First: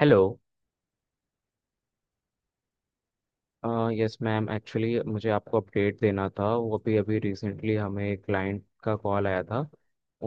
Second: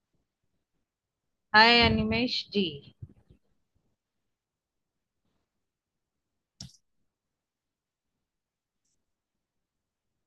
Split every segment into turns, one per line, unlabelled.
Hello.
Hi Animesh ji.
Yes ma'am. Actually मुझे आपको update देना था। वो अभी अभी रिसेंटली हमें क्लाइंट का कॉल आया था।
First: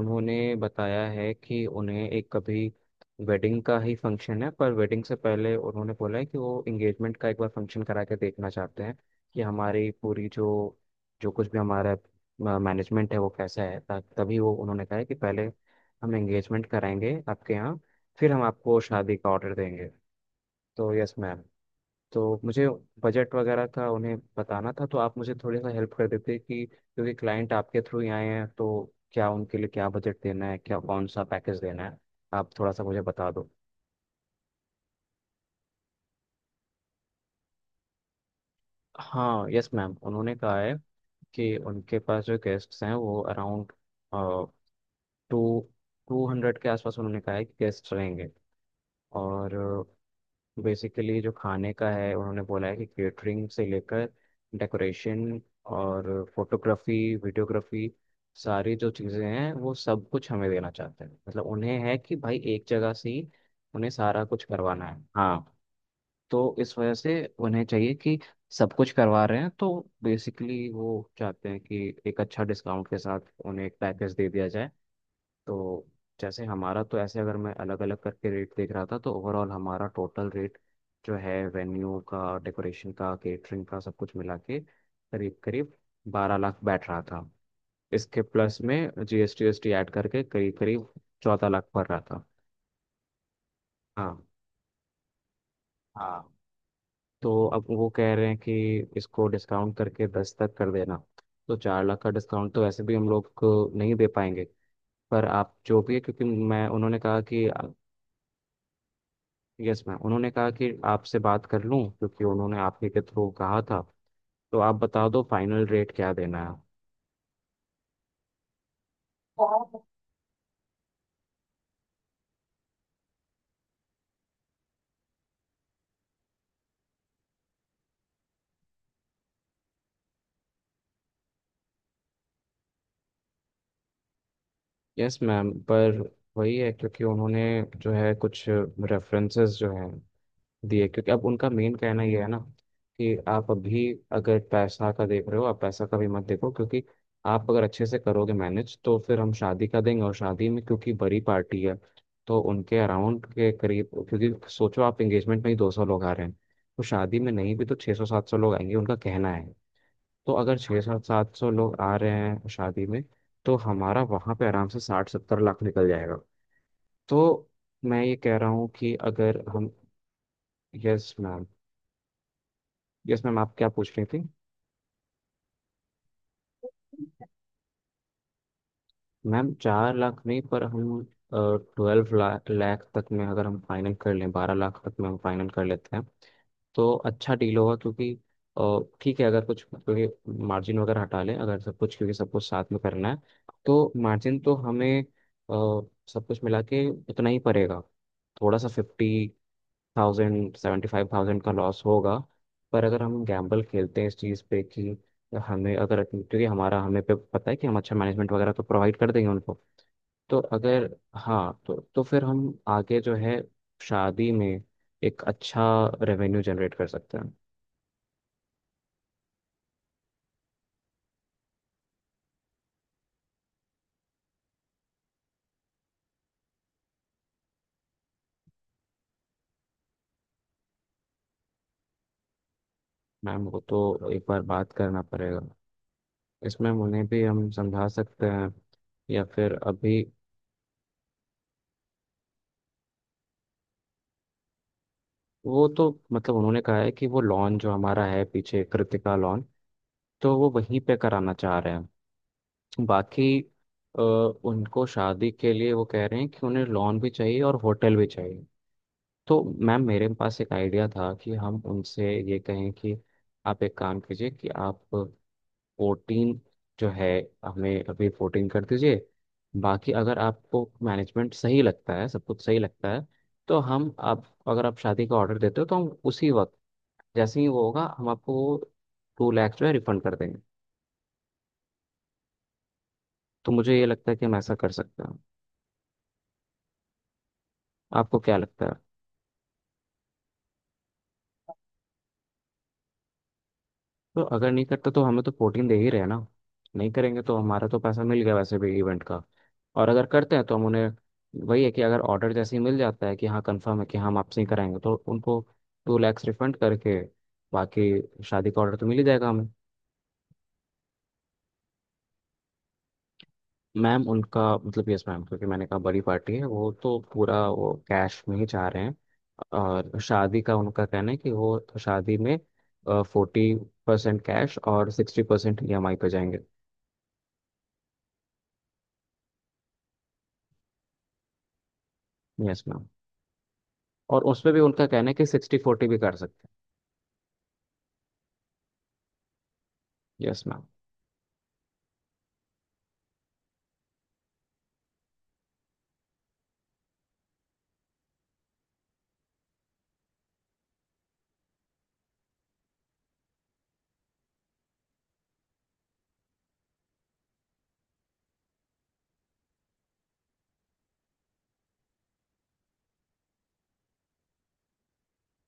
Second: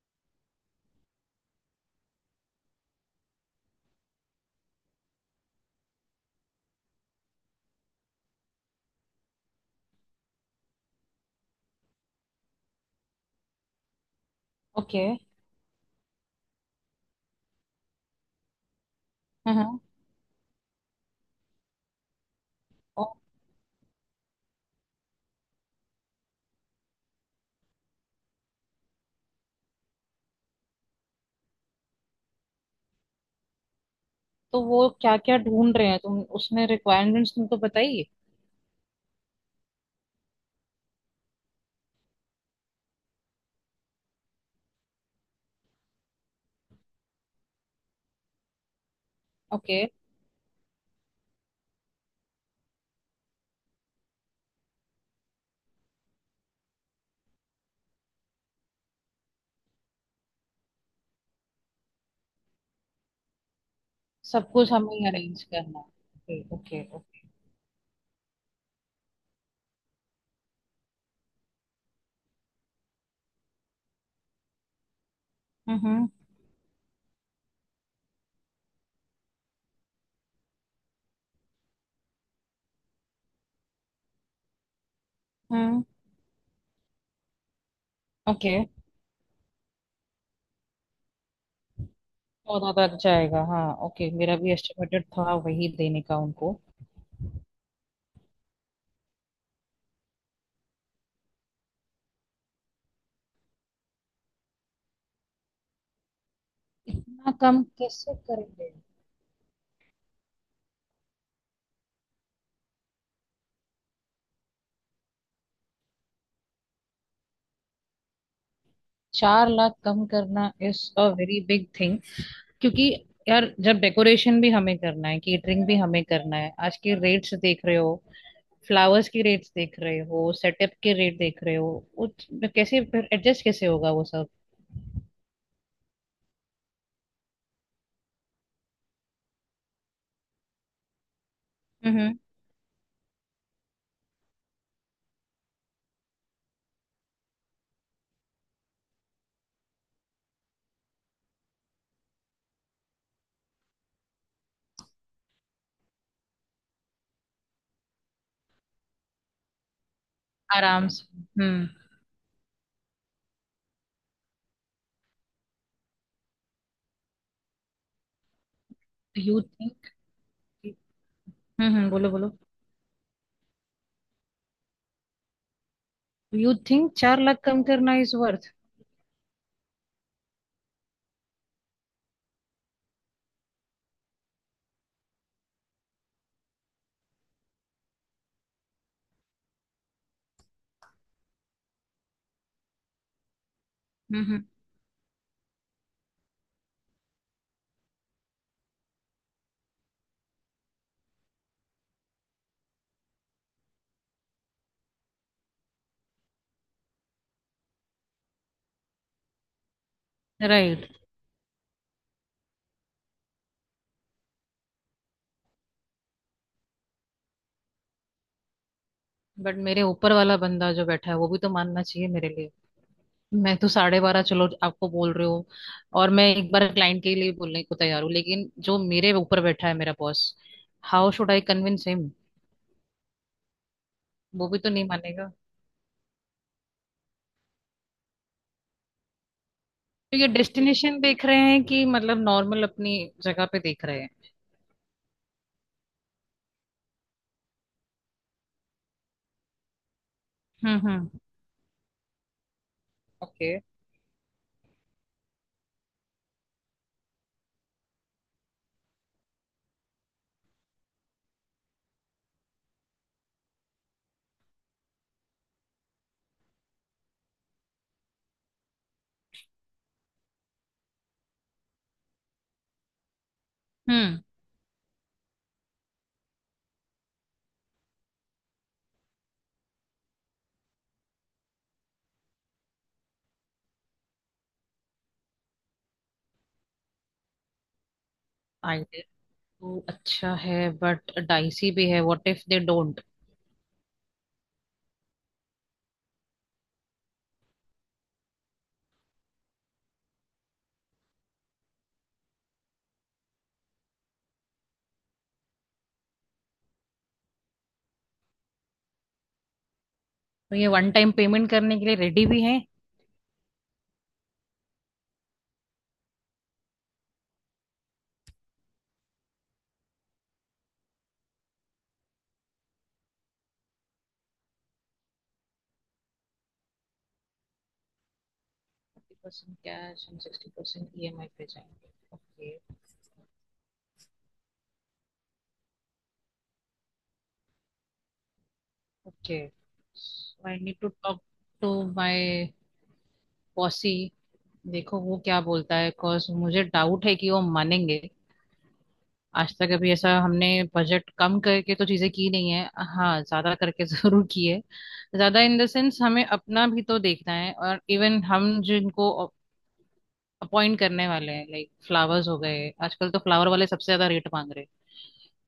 उन्होंने बताया है कि उन्हें एक अभी वेडिंग का ही फंक्शन है, पर वेडिंग से पहले उन्होंने बोला है कि वो इंगेजमेंट का एक बार फंक्शन करा के देखना चाहते हैं कि हमारी पूरी जो जो कुछ भी हमारा मैनेजमेंट है वो कैसा है। तभी वो उन्होंने कहा
ओके।
है कि पहले हम एंगेजमेंट कराएंगे आपके यहाँ, फिर हम आपको शादी का ऑर्डर
हाँ।
देंगे। तो यस मैम, तो मुझे
और
बजट वगैरह का उन्हें बताना था। तो आप मुझे थोड़ी सा हेल्प कर देते कि, क्योंकि क्लाइंट आपके थ्रू ही आए हैं। तो क्या उनके लिए क्या बजट देना है, क्या कौन सा पैकेज देना है, आप थोड़ा सा मुझे बता दो।
तो वो क्या क्या ढूंढ रहे हैं, तुम उसमें रिक्वायरमेंट्स तुमको बताइए।
हाँ यस मैम, उन्होंने कहा है कि उनके पास जो गेस्ट्स हैं वो अराउंड टू 200 के आसपास उन्होंने कहा है कि गेस्ट रहेंगे। और
ओके,
बेसिकली जो खाने का है उन्होंने बोला है कि केटरिंग से लेकर डेकोरेशन और फोटोग्राफी वीडियोग्राफी सारी जो चीज़ें हैं वो सब कुछ हमें देना चाहते हैं। मतलब उन्हें है कि भाई एक जगह से ही उन्हें सारा कुछ
सब कुछ
करवाना है।
हमें अरेंज
हाँ,
करना है।
तो इस
ओके
वजह से
ओके।
उन्हें चाहिए कि सब कुछ करवा रहे हैं, तो बेसिकली वो चाहते हैं कि एक अच्छा डिस्काउंट के साथ उन्हें एक पैकेज दे दिया जाए। तो
हम्म
जैसे हमारा तो ऐसे अगर मैं अलग अलग करके रेट देख रहा था तो ओवरऑल हमारा टोटल रेट जो है वेन्यू का डेकोरेशन का केटरिंग का सब कुछ मिला के करीब करीब
हम्म।
12 लाख बैठ रहा था। इसके
ओके,
प्लस में जीएसटी वीएसटी ऐड करके करीब करीब 14 लाख पड़ रहा था।
चौदह तक जाएगा, हाँ। ओके,
हाँ
मेरा भी एस्टिमेटेड था वही देने का
हाँ।
उनको।
तो अब वो कह रहे हैं कि इसको डिस्काउंट करके 10 तक कर देना। तो चार लाख का डिस्काउंट तो वैसे भी हम लोग को नहीं दे पाएंगे। पर आप जो भी है, क्योंकि मैं उन्होंने कहा
ना
कि,
कम कैसे करेंगे?
यस मैम, उन्होंने कहा कि आपसे बात कर लूं क्योंकि उन्होंने आप ही के थ्रू कहा था। तो आप बता दो फाइनल रेट क्या देना
चार लाख
है।
कम करना is a very big thing. क्योंकि यार, जब डेकोरेशन भी हमें करना है, केटरिंग भी हमें करना है, आज के रेट्स देख रहे हो, फ्लावर्स की रेट्स देख रहे हो, सेटअप के रेट देख रहे हो, उस कैसे फिर एडजस्ट कैसे होगा वो सब।
यस मैम, पर वही है क्योंकि उन्होंने जो है कुछ रेफरेंसेस जो हैं दिए, क्योंकि अब उनका मेन कहना
हम्म।
ये है ना कि आप अभी अगर पैसा का देख रहे हो, आप पैसा का भी मत देखो, क्योंकि आप अगर अच्छे से करोगे मैनेज तो फिर हम शादी का देंगे। और शादी में क्योंकि बड़ी पार्टी है, तो उनके अराउंड के करीब, क्योंकि सोचो आप एंगेजमेंट में ही 200 लोग आ रहे हैं, तो शादी में नहीं भी तो 600 700 लोग आएंगे, उनका कहना है। तो अगर छः
आराम
सौ
से।
700
हम्म।
लोग आ रहे हैं शादी में तो हमारा वहाँ पे आराम से 60 70 लाख निकल जाएगा। तो मैं ये कह रहा हूँ कि
डू यू
अगर हम,
थिंक।
यस मैम,
बोलो बोलो।
यस मैम, आप क्या पूछ रही थी।
डू यू थिंक चार लाख कम करना इज वर्थ?
मैम 4 लाख नहीं, पर हम ट्वेल्व लाख लाख तक में अगर हम फाइनल कर लें, 12 लाख तक में हम फाइनल कर लेते हैं तो अच्छा डील होगा। क्योंकि ठीक है अगर कुछ, क्योंकि मार्जिन वगैरह हटा लें अगर, सब कुछ क्योंकि सब कुछ साथ में करना है, तो मार्जिन
हम्म।
तो हमें, सब कुछ मिला के उतना ही पड़ेगा। थोड़ा सा 50,000 75,000 का लॉस होगा। पर अगर हम गैम्बल खेलते हैं इस चीज़ पे कि हमें अगर, क्योंकि हमारा हमें पे पता है कि हम अच्छा मैनेजमेंट वगैरह तो प्रोवाइड कर देंगे उनको, तो
राइट।
अगर, हाँ, तो फिर हम आगे जो है शादी में एक अच्छा रेवेन्यू जनरेट कर सकते हैं।
बट मेरे ऊपर वाला बंदा जो बैठा है वो भी तो मानना चाहिए मेरे लिए। मैं तो साढ़े बारह चलो आपको बोल रही हूँ, और मैं एक बार क्लाइंट के लिए बोलने को तैयार हूँ, लेकिन जो मेरे ऊपर बैठा है मेरा boss, how should I convince him?
Ma'am वो तो एक बार
वो भी तो
बात
नहीं
करना
मानेगा।
पड़ेगा। इसमें उन्हें भी हम समझा सकते हैं, या फिर अभी,
तो ये डेस्टिनेशन देख रहे हैं कि मतलब नॉर्मल अपनी जगह पे देख रहे हैं?
वो तो मतलब उन्होंने कहा है कि वो लॉन जो हमारा है पीछे, कृतिका लॉन, तो वो वहीं पे
हम्म।
कराना चाह रहे हैं। बाकी,
ओके।
अ, उनको शादी के लिए वो कह रहे हैं कि उन्हें लॉन भी चाहिए और होटल भी चाहिए। तो मैम मेरे पास एक आइडिया था कि हम उनसे ये कहें कि आप एक काम कीजिए कि आप 14 जो है, हमें अभी 14 कर दीजिए। बाकी अगर आपको मैनेजमेंट सही लगता है, सब कुछ सही लगता है, तो हम
हम्म।
आप, अगर आप शादी का ऑर्डर देते हो तो हम उसी वक्त जैसे ही वो होगा हम आपको 2 लाख जो है रिफंड कर देंगे। तो मुझे ये लगता है कि हम ऐसा कर सकते हैं, आपको क्या लगता है।
आइडिया तो अच्छा है, बट डाइसी भी है। What if they don't?
तो अगर नहीं करता तो हमें तो 14 दे ही रहे हैं ना, नहीं करेंगे तो हमारा तो पैसा मिल गया वैसे भी इवेंट का। और अगर करते हैं तो हम उन्हें, वही है कि अगर ऑर्डर जैसे ही मिल जाता है कि हाँ कंफर्म है कि हाँ, हम आपसे ही कराएंगे, तो उनको 2 लाख रिफंड करके बाकी शादी का ऑर्डर तो मिल ही जाएगा हमें।
तो ये वन टाइम पेमेंट करने के लिए रेडी भी हैं?
मैम उनका मतलब, यस मैम, क्योंकि मैंने कहा बड़ी पार्टी है, वो तो पूरा वो कैश में ही चाह रहे हैं। और शादी का उनका कहना है कि वो तो शादी में 40% कैश और 60% EMI पे जाएंगे।
50% कैश एंड 60% ईएमआई पे जाएंगे। ओके
यस मैम, और उसमें भी उनका कहना है कि 60-40 भी कर सकते
ओके।
हैं। Yes
I
ma'am.
Need to talk to my boss. देखो वो क्या बोलता है, बिकॉज मुझे डाउट है कि वो मानेंगे। आज तक अभी ऐसा हमने बजट कम करके तो चीजें की नहीं है। हाँ, ज्यादा करके जरूर की है। ज्यादा इन द सेंस हमें अपना भी तो देखना है, और इवन हम जिनको अपॉइंट करने वाले हैं, लाइक फ्लावर्स हो गए, आजकल तो फ्लावर वाले सबसे ज्यादा रेट मांग रहे हैं।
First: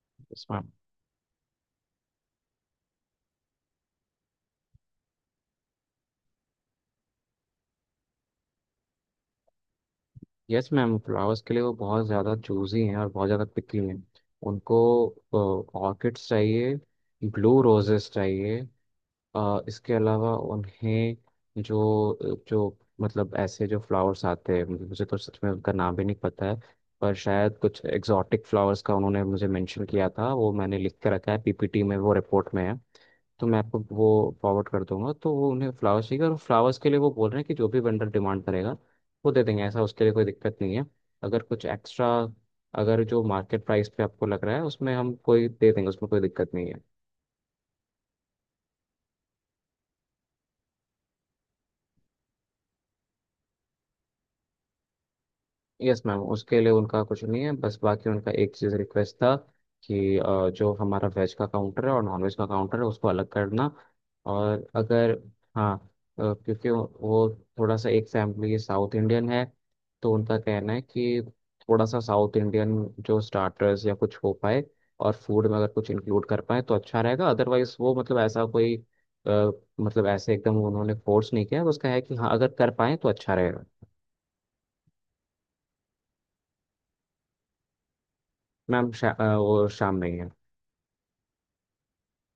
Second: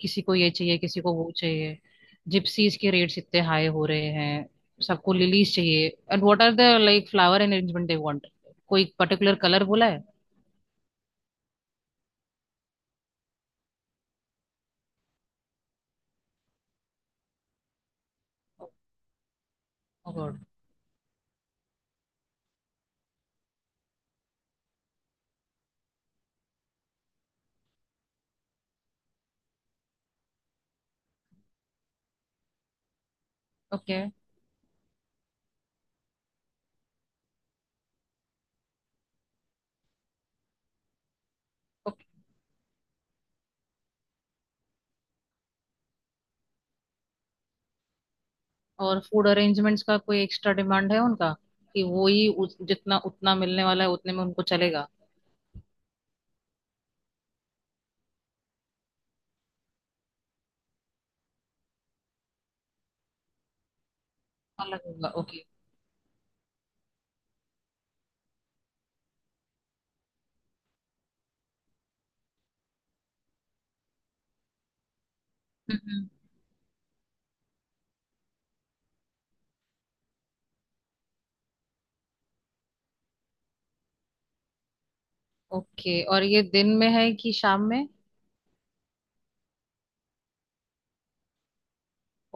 किसी को
यस
ये
मैम।
चाहिए, किसी को वो चाहिए। जिप्सीज के रेट्स इतने हाई हो रहे हैं, सबको लिलीज चाहिए। And what are the like flower arrangement they want? कोई पर्टिकुलर कलर बोला है?
यस मैम, फ्लावर्स के लिए वो बहुत ज़्यादा चूजी हैं और बहुत ज़्यादा पिकी हैं। उनको ऑर्किड्स चाहिए, ब्लू रोजेस चाहिए, इसके अलावा उन्हें जो जो मतलब ऐसे जो फ्लावर्स आते हैं, मुझे तो सच में उनका नाम भी नहीं पता है। पर शायद कुछ एग्जॉटिक फ्लावर्स का उन्होंने मुझे मेंशन किया था, वो मैंने लिख के रखा है पीपीटी में, वो रिपोर्ट में है। तो मैं आपको
ओके।
वो फॉरवर्ड कर दूंगा। तो वो, उन्हें फ्लावर्स चाहिए और फ्लावर्स के लिए वो बोल रहे हैं कि जो भी वेंडर डिमांड करेगा वो दे देंगे, ऐसा उसके लिए कोई दिक्कत नहीं है। अगर कुछ एक्स्ट्रा, अगर जो मार्केट प्राइस पे आपको लग रहा है, उसमें हम कोई दे देंगे उसमें कोई दिक्कत नहीं है।
और फूड अरेंजमेंट्स का कोई एक्स्ट्रा डिमांड है उनका? कि वो ही जितना उतना मिलने वाला है उतने में उनको चलेगा?
यस मैम, उसके लिए उनका कुछ नहीं है, बस बाकी उनका एक चीज़ रिक्वेस्ट था कि जो हमारा वेज का काउंटर है और नॉन वेज का काउंटर है उसको अलग करना। और
अलग होगा,
अगर,
ओके।
हाँ, क्योंकि वो थोड़ा सा एक फैमिली साउथ इंडियन है, तो उनका कहना है कि थोड़ा सा साउथ इंडियन जो स्टार्टर्स या कुछ हो पाए और फूड में अगर कुछ
हम्म।
इंक्लूड कर पाए तो अच्छा रहेगा। अदरवाइज वो मतलब ऐसा कोई, अ, मतलब ऐसे एकदम उन्होंने फोर्स नहीं किया, उसका है कि हाँ अगर कर पाए तो अच्छा रहेगा।
ओके। और ये दिन में है कि शाम में?
मैम वो शाम में ही है।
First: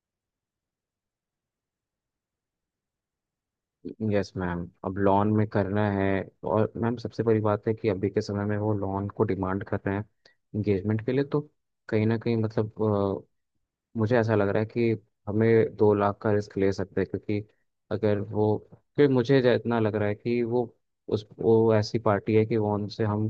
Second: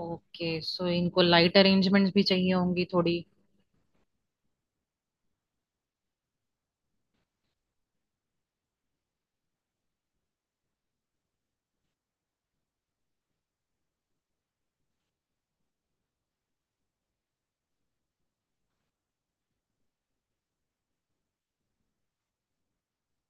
ओके, सो इनको लाइट अरेंजमेंट्स भी चाहिए होंगी थोड़ी।
यस मैम, अब लॉन में करना है। और मैम सबसे बड़ी बात है कि अभी के समय में वो लॉन को डिमांड कर रहे हैं इंगेजमेंट के लिए, तो कहीं ना कहीं मतलब मुझे ऐसा लग रहा है कि हमें 2 लाख का रिस्क ले सकते हैं, क्योंकि अगर वो, क्योंकि मुझे इतना लग रहा है कि वो, उस, वो ऐसी पार्टी है कि वो उनसे हम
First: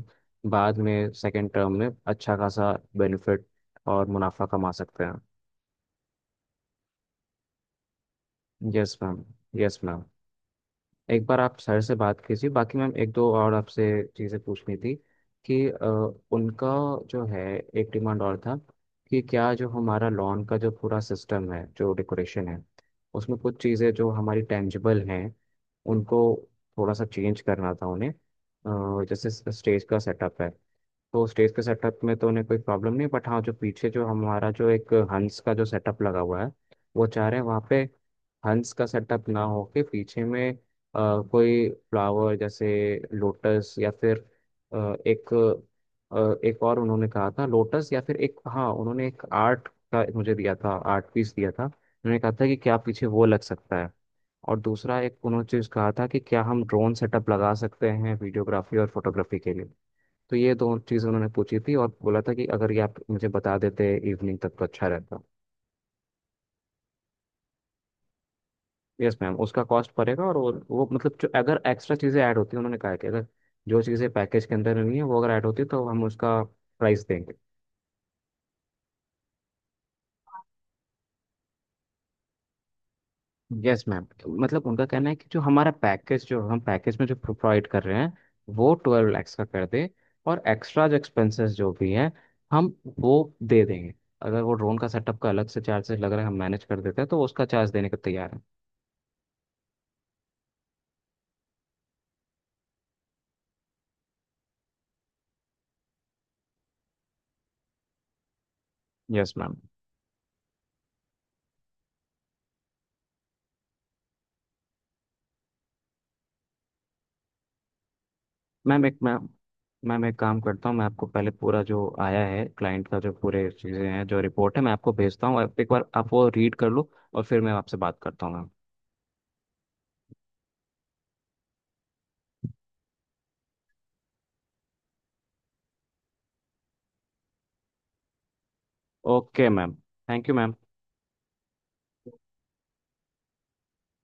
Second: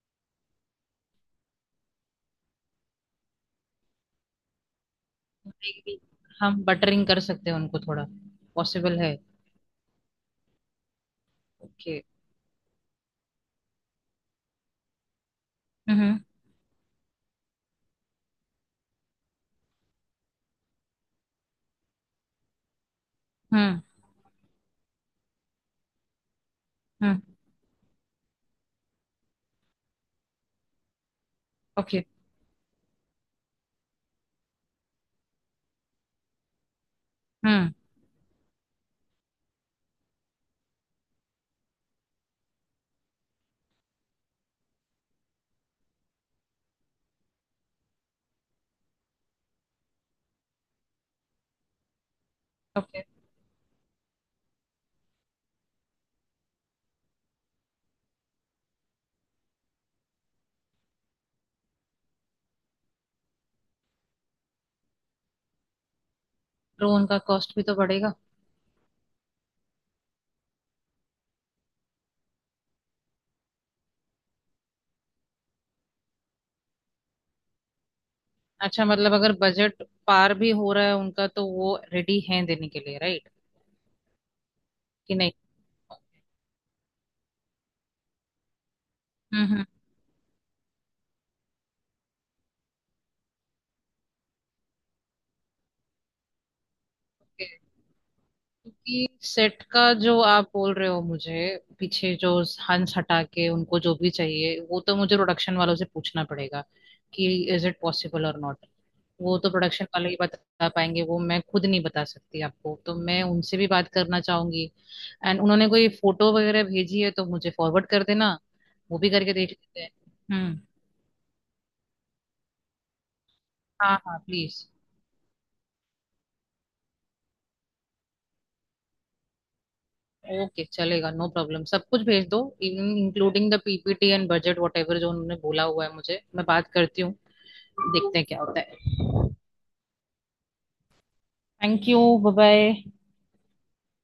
बाद में सेकेंड टर्म में अच्छा खासा बेनिफिट और मुनाफा कमा सकते हैं।
Maybe। हम बटरिंग कर सकते हैं उनको थोड़ा,
यस
पॉसिबल है?
मैम। यस मैम, एक बार आप सर से
ओके।
बात कीजिए, बाकी मैम एक दो और आपसे चीज़ें पूछनी थी कि
हम्म
उनका जो है एक डिमांड और था कि, क्या जो हमारा लॉन का जो पूरा सिस्टम है, जो डेकोरेशन है, उसमें कुछ
हम्म।
चीज़ें जो हमारी टेंजिबल हैं उनको थोड़ा सा
हम्म।
चेंज करना था उन्हें। जैसे स्टेज का सेटअप है, तो स्टेज के सेटअप
ओके।
में तो उन्हें कोई प्रॉब्लम नहीं, बट हाँ जो पीछे जो हमारा जो एक हंस का जो सेटअप लगा हुआ है, वो चाह रहे हैं वहाँ
हम्म।
पे हंस का सेटअप ना हो के पीछे में कोई फ्लावर जैसे लोटस या फिर, एक, एक और उन्होंने कहा था लोटस या फिर एक, हाँ, उन्होंने एक आर्ट का मुझे दिया था, आर्ट पीस दिया था, उन्होंने कहा था कि क्या
ओके।
पीछे वो लग सकता है। और दूसरा एक उन्होंने चीज़ कहा था कि क्या हम ड्रोन सेटअप लगा सकते हैं वीडियोग्राफी और फोटोग्राफी के लिए। तो ये दो चीज़ उन्होंने पूछी थी और बोला था कि अगर ये आप मुझे बता देते इवनिंग तक तो अच्छा रहता।
तो उनका कॉस्ट भी तो बढ़ेगा।
यस मैम, उसका कॉस्ट पड़ेगा, और वो मतलब जो अगर एक्स्ट्रा चीज़ें ऐड होती हैं, उन्होंने कहा है कि अगर जो चीज़ें पैकेज के अंदर नहीं है वो अगर ऐड होती है तो हम उसका प्राइस देंगे।
अच्छा, मतलब अगर बजट पार भी हो रहा है उनका तो वो रेडी हैं देने के लिए, राइट?
यस मैम, मतलब उनका कहना
कि
है कि
नहीं?
जो हमारा पैकेज, जो हम पैकेज में जो प्रोवाइड कर रहे हैं वो 12 लाख का
हम्म
कर दे, और एक्स्ट्रा जो एक्सपेंसेस जो भी हैं हम वो दे देंगे। अगर वो ड्रोन का सेटअप का अलग से चार्जेस लग रहा है, हम मैनेज कर देते हैं तो उसका
हम्म।
चार्ज देने को तैयार है।
क्योंकि सेट का जो आप बोल रहे हो मुझे, पीछे जो हंस हटा के उनको जो भी चाहिए, वो तो मुझे प्रोडक्शन वालों से पूछना पड़ेगा कि is it possible or not.
Yes
वो तो
मैम।
प्रोडक्शन वाले ही बता पाएंगे, वो मैं खुद नहीं बता सकती आपको, तो मैं उनसे भी बात करना चाहूंगी। एंड उन्होंने कोई फोटो वगैरह भेजी है तो मुझे फॉरवर्ड कर देना,
मैम एक
वो भी
मैम
करके देख लेते हैं।
मैम एक काम
हम्म।
करता हूँ, मैं आपको पहले पूरा जो आया है क्लाइंट का, जो पूरे चीज़ें
हाँ
हैं,
हाँ
जो रिपोर्ट है,
प्लीज।
मैं आपको भेजता हूँ। आप एक बार आप वो रीड कर लो और फिर मैं आपसे बात करता हूँ मैम।
ओके, चलेगा, नो प्रॉब्लम। सब कुछ भेज दो, including the PPT and budget whatever जो उन्होंने बोला हुआ है मुझे। मैं बात करती हूँ, देखते हैं क्या होता है।
Okay ma'am, thank you ma'am.
Thank you, bye bye.